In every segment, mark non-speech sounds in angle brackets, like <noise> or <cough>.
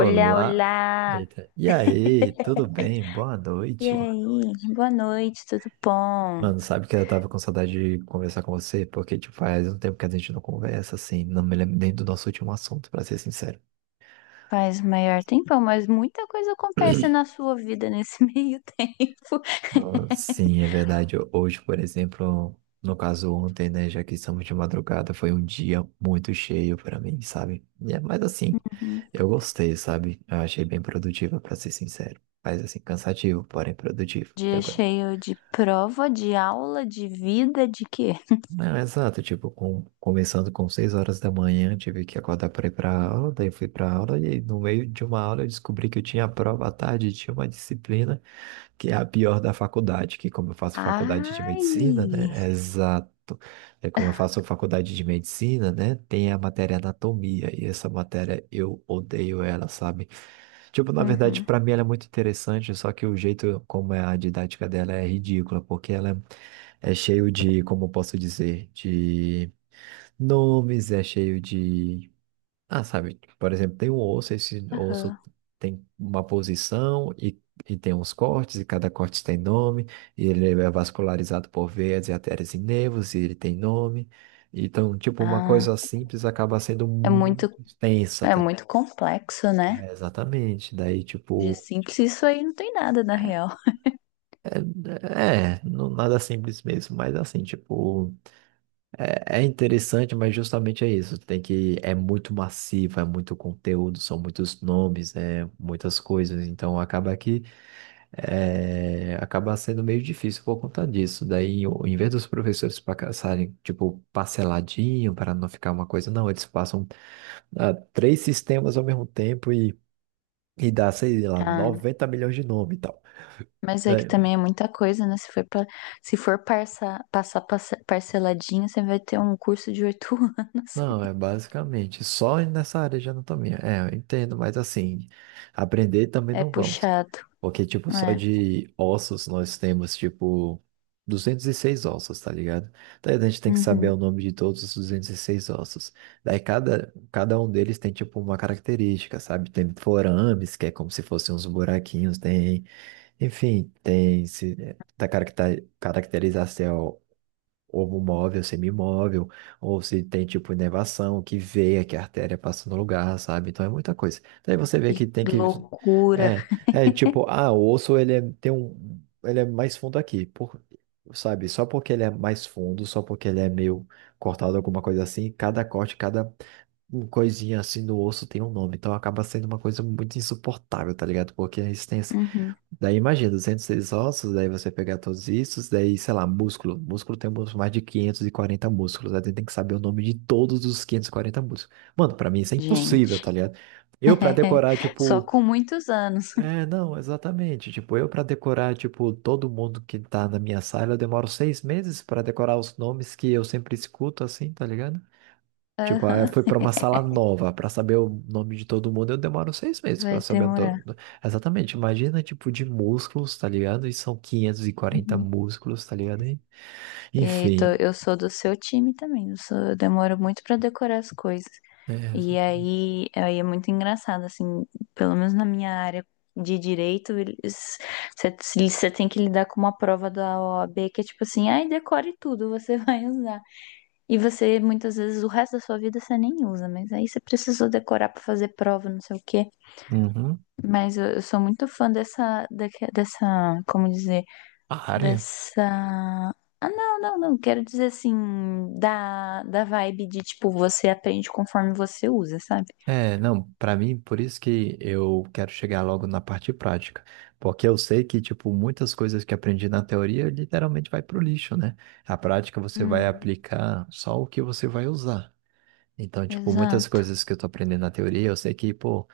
Olá, olá! Eita. E aí, tudo bem? Boa E Boa noite. aí? Noite. Boa noite, tudo bom? Mano, sabe que eu tava com saudade de conversar com você, porque tipo, faz um tempo que a gente não conversa, assim, não me lembro nem do nosso último assunto, pra ser sincero. Faz o maior tempão, mas muita coisa acontece na sua vida nesse <laughs> meio tempo. Nossa, sim, é verdade. Hoje, por exemplo, no caso ontem, né, já que estamos de madrugada, foi um dia muito cheio para mim, sabe? Mas assim, Uhum. eu gostei, sabe? Eu achei bem produtiva, para ser sincero. Mas assim, cansativo, porém produtivo. E Dia agora? cheio de prova, de aula, de vida, de quê? <laughs> Não, exato, tipo, começando com 6 horas da manhã, tive que acordar para ir para aula, daí fui para aula e no meio de uma aula eu descobri que eu tinha prova à tarde, e tinha uma disciplina que é a pior da faculdade, que como eu faço faculdade de medicina, Ai! né? Exato. É como eu faço faculdade de medicina, né? Tem a matéria anatomia e essa matéria eu odeio ela, sabe? Tipo, na verdade, Uhum. para mim ela é muito interessante, só que o jeito como é a didática dela é ridícula, porque ela é cheio de, como posso dizer, de nomes, é cheio de. Ah, sabe, por exemplo, tem um osso, esse osso Aham. tem uma posição e tem uns cortes, e cada corte tem nome, e ele é vascularizado por veias e artérias e nervos, e ele tem nome. Então, tipo, uma coisa Ah, simples acaba sendo é muito, muito extensa, é tá? muito complexo, né? É, exatamente. Daí, De tipo, simples, isso aí não tem nada na real. Não, nada simples mesmo, mas assim, tipo. É interessante, mas justamente é isso. Tem que é muito massivo, é muito conteúdo, são muitos nomes, é muitas coisas. Então acaba que acaba sendo meio difícil por conta disso. Daí, em vez dos professores passarem tipo parceladinho para não ficar uma coisa, não, eles passam três sistemas ao mesmo tempo e dá, sei lá, Ah. 90 milhões de nome e tal, Mas é que né? também é muita coisa, né? Se for passar parceladinho, você vai ter um curso de 8 <laughs> anos. Não, é basicamente só nessa área de anatomia. É, eu entendo, mas assim, aprender também É não vamos. puxado. Porque, tipo, só É. de ossos nós temos, tipo, 206 ossos, tá ligado? Daí a gente tem que saber Uhum. o nome de todos os 206 ossos. Daí cada um deles tem, tipo, uma característica, sabe? Tem forames, que é como se fossem uns buraquinhos, tem, enfim, tem se, da caracterização ou móvel, semimóvel, ou se tem tipo inervação, que veia, que a artéria passa no lugar, sabe? Então é muita coisa. Daí você vê Que que tem que. loucura. É tipo, o osso ele é, tem um. Ele é mais fundo aqui, por, sabe? Só porque ele é mais fundo, só porque ele é meio cortado, alguma coisa assim, cada corte, cada coisinha assim no osso tem um nome. Então acaba sendo uma coisa muito insuportável, tá ligado? Porque a resistência. Uhum. Daí imagina, 206 ossos, daí você pegar todos isso, daí, sei lá, músculo. Músculo tem mais de 540 músculos, aí tem que saber o nome de todos os 540 músculos. Mano, pra mim isso é impossível, Gente. tá ligado? Eu pra <laughs> decorar, Só tipo, com muitos anos. é, não, exatamente. Tipo, eu pra decorar, tipo, todo mundo que tá na minha sala, eu demoro 6 meses pra decorar os nomes que eu sempre escuto, assim, tá ligado? Tipo, ah, eu fui Aham. pra uma sala nova pra saber o nome de todo mundo. Eu demoro 6 meses pra Vai saber demorar. todo. Exatamente. Imagina, tipo, de músculos, tá ligado? E são quinhentos e quarenta Uhum. músculos, tá ligado? E tô- Enfim. eu sou do seu time também. Eu demoro muito pra decorar as coisas. É, E aí, é muito engraçado, assim, pelo menos na minha área de Direito, você tem que lidar com uma prova da OAB que é tipo assim, ai, decore tudo, você <laughs> vai usar. E você, muitas vezes, o resto da sua vida você nem usa, mas aí você precisou decorar pra fazer prova, não sei o quê. uhum. Mas eu sou muito fã dessa, dessa, como dizer, A área? dessa. Ah, não, não, não. Quero dizer assim, da vibe de tipo, você aprende conforme você usa, sabe? É, não, pra mim, por isso que eu quero chegar logo na parte prática. Porque eu sei que, tipo, muitas coisas que aprendi na teoria literalmente vai pro lixo, né? A prática você vai aplicar só o que você vai usar. Então, tipo, muitas Exato. coisas que eu tô aprendendo na teoria, eu sei que, pô.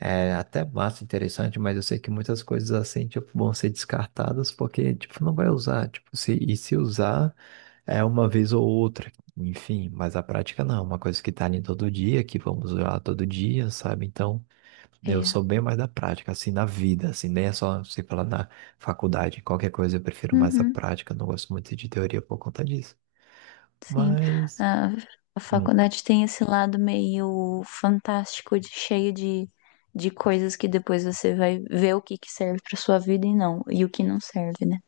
É até massa, interessante, mas eu sei que muitas coisas assim, tipo, vão ser descartadas porque, tipo, não vai usar, tipo, se, e se usar é uma vez ou outra, enfim, mas a prática não, é uma coisa que tá ali todo dia, que vamos usar todo dia, sabe? Então, eu É. sou bem mais da prática, assim, na vida, assim, nem é só, sei lá, na faculdade, qualquer coisa eu prefiro mais a Uhum, prática, não gosto muito de teoria por conta disso, sim. mas, A, a faculdade tem esse lado meio fantástico, de, cheio de coisas que depois você vai ver o que que serve para sua vida e não, e o que não serve, né?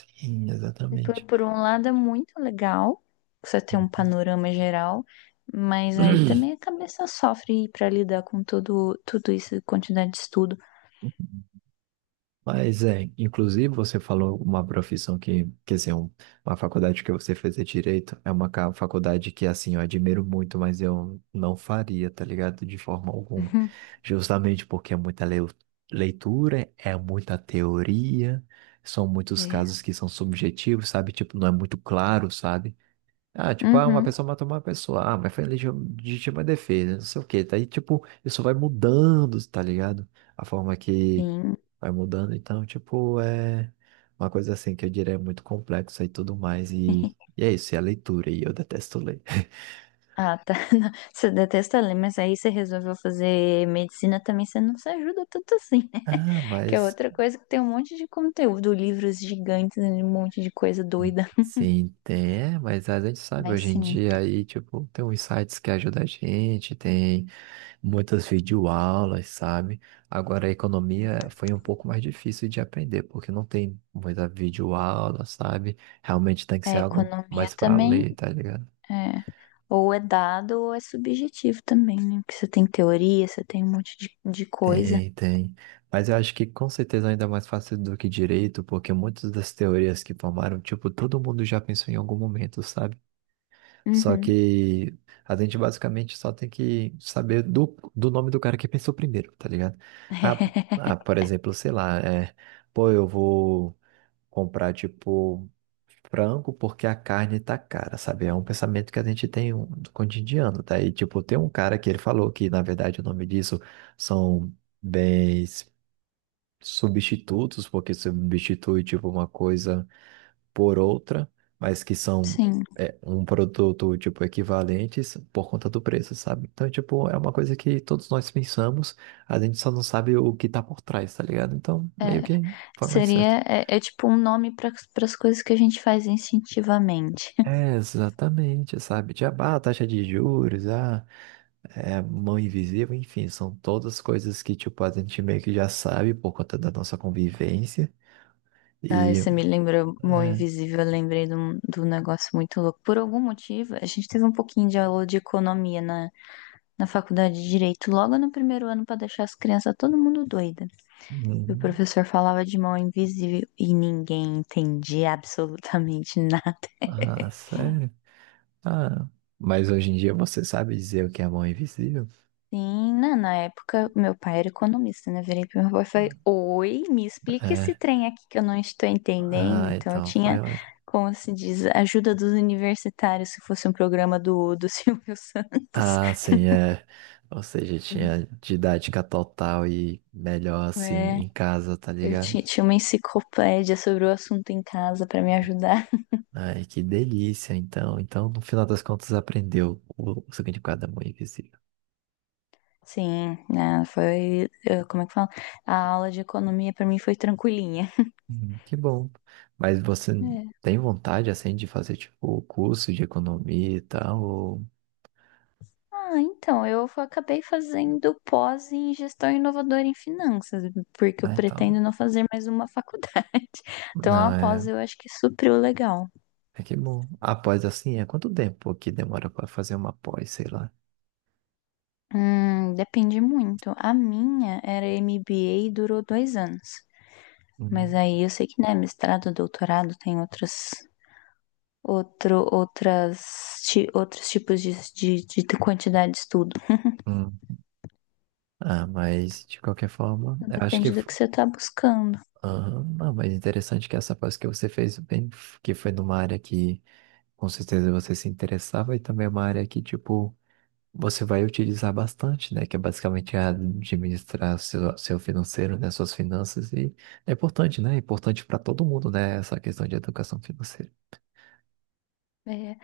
enfim, E Por, exatamente. por um lado é muito legal você ter um panorama geral, mas aí Uhum. também a cabeça sofre para lidar com tudo, tudo isso, quantidade de estudo. <clears throat> Mas é, inclusive você falou uma profissão que, quer dizer, uma faculdade que você fez é direito, é uma faculdade que, assim, eu admiro muito, mas eu não faria, tá ligado? De forma alguma. Uhum, Justamente porque é muita leitura, é muita teoria, são muitos é. casos que são subjetivos, sabe? Tipo, não é muito claro, sabe? Ah, tipo, ah, uma Uhum, pessoa matou uma pessoa. Ah, mas foi legítima defesa, não sei o quê. Daí, tipo, isso vai mudando, tá ligado? A forma que sim. vai mudando. Então, tipo, é uma coisa assim que eu diria é muito complexa e tudo mais. E é isso, é a leitura. E eu detesto ler. <laughs> Ah, tá. <laughs> Não, você detesta ler, mas aí você resolveu fazer medicina também, você não se ajuda tanto assim, né? Ah, <laughs> Que é mas. outra coisa que tem um monte de conteúdo, livros gigantes, né, um monte de coisa Sim, doida. sim, tem. É, mas a gente sabe Mas hoje em sim, dia aí, tipo, tem uns sites que ajudam a gente, tem muitas videoaulas, sabe? Agora, a economia foi um pouco mais difícil de aprender, porque não tem muita videoaula, sabe? Realmente tem que ser a algo economia mais para também ler, tá ligado? é. Ou é dado ou é subjetivo também, né? Porque você tem teoria, você tem um monte de coisa. Tem, tem. Mas eu acho que com certeza ainda é mais fácil do que direito, porque muitas das teorias que formaram, tipo, todo mundo já pensou em algum momento, sabe? Só Uhum. que a gente basicamente só tem que saber do nome do cara que pensou primeiro, tá ligado? Ah, ah, por <laughs> exemplo, sei lá, é, pô, eu vou comprar, tipo, frango porque a carne tá cara, sabe? É um pensamento que a gente tem um, do cotidiano, tá? E, tipo, tem um cara que ele falou que, na verdade, o nome disso são bens substitutos, porque substitui, tipo, uma coisa por outra, mas que são Sim. Um produto, tipo, equivalentes por conta do preço, sabe? Então, tipo, é uma coisa que todos nós pensamos, a gente só não sabe o que tá por trás, tá ligado? Então, É, meio que foi mais certo. seria, é tipo um nome para as coisas que a gente faz instintivamente. É, exatamente, sabe? Tipo, taxa de juros, mão invisível, enfim, são todas coisas que, tipo, a gente meio que já sabe por conta da nossa convivência. Ah, E, você me lembrou Mão é, Invisível, eu lembrei de um negócio muito louco. Por algum motivo, a gente teve um pouquinho de aula de economia na, faculdade de Direito, logo no primeiro ano, para deixar as crianças todo mundo doida. E o hum, professor falava de mão invisível e ninguém entendia absolutamente <laughs> nada. sério? Ah, mas hoje em dia você sabe dizer o que é mão invisível? Sim, na época, meu pai era economista, né? Virei pro meu pai e falei, Ah. oi, me explica esse É, trem aqui que eu não estou entendendo. Então, eu então foi tinha, ótimo. como se diz, a ajuda dos universitários, se fosse um programa do <laughs> Silvio Santos. Ah, sim, é. Ou seja, tinha didática total e melhor assim É, em casa, tá eu ligado? ti- tinha uma enciclopédia sobre o assunto em casa para me ajudar. Ai, que delícia, então. Então, no final das contas, aprendeu o significado da mão invisível. Sim, né? Foi, como é que fala? A aula de economia para mim foi tranquilinha. Que bom. Mas você tem vontade, assim, de fazer, tipo, o curso de economia e tal? Ou. Ah, então, acabei fazendo pós em gestão inovadora em finanças, porque eu Ah, então. pretendo não fazer mais uma faculdade. <laughs> Então, Não, a pós é. eu acho que supriu legal. É que bom. A pós, assim, é quanto tempo que demora para fazer uma pós, sei lá? Depende muito. A minha era MBA e durou 2 anos. Mas Hum, aí eu sei que, né, mestrado, doutorado tem outras, outro, outras, ti- outros tipos de quantidade de estudo. hum. Ah, mas, de qualquer forma, Então, eu acho que depende do que você está buscando. Aham. Não, mas interessante que essa pós que você fez, bem, que foi numa área que. Com certeza você se interessava e também é uma área que, tipo, você vai utilizar bastante, né? Que é basicamente administrar seu financeiro, né? Suas finanças. E é importante, né? É importante para todo mundo, né? Essa questão de educação financeira. É.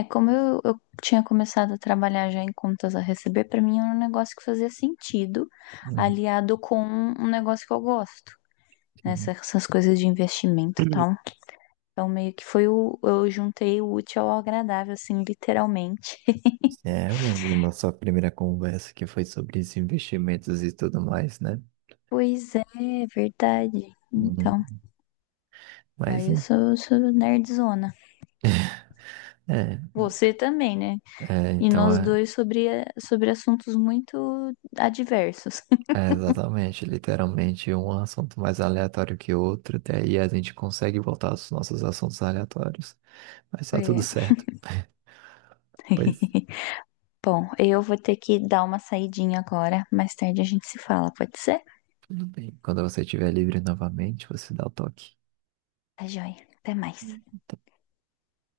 É, como eu tinha começado a trabalhar já em contas a receber, pra mim era um negócio que fazia sentido, Hum, aliado com um negócio que eu gosto, né? sim. Essas coisas de investimento e tal. Então, meio que foi o. Eu juntei o útil ao agradável, assim, literalmente. É, eu lembro da nossa primeira conversa que foi sobre os investimentos e tudo mais, né? Pois é, verdade. Então, Uhum. Mas, aí eu sou nerdzona. é, Você também, né? E então nós dois sobre assuntos muito adversos. <laughs> Exatamente, literalmente um assunto mais aleatório que outro, daí a gente consegue voltar aos nossos assuntos aleatórios, mas tá tudo É. certo. Pois. <laughs> Bom, eu vou ter que dar uma saidinha agora. Mais tarde a gente se fala, pode ser? Tudo bem. Quando você estiver livre novamente, você dá o toque. Tá joia. Até mais.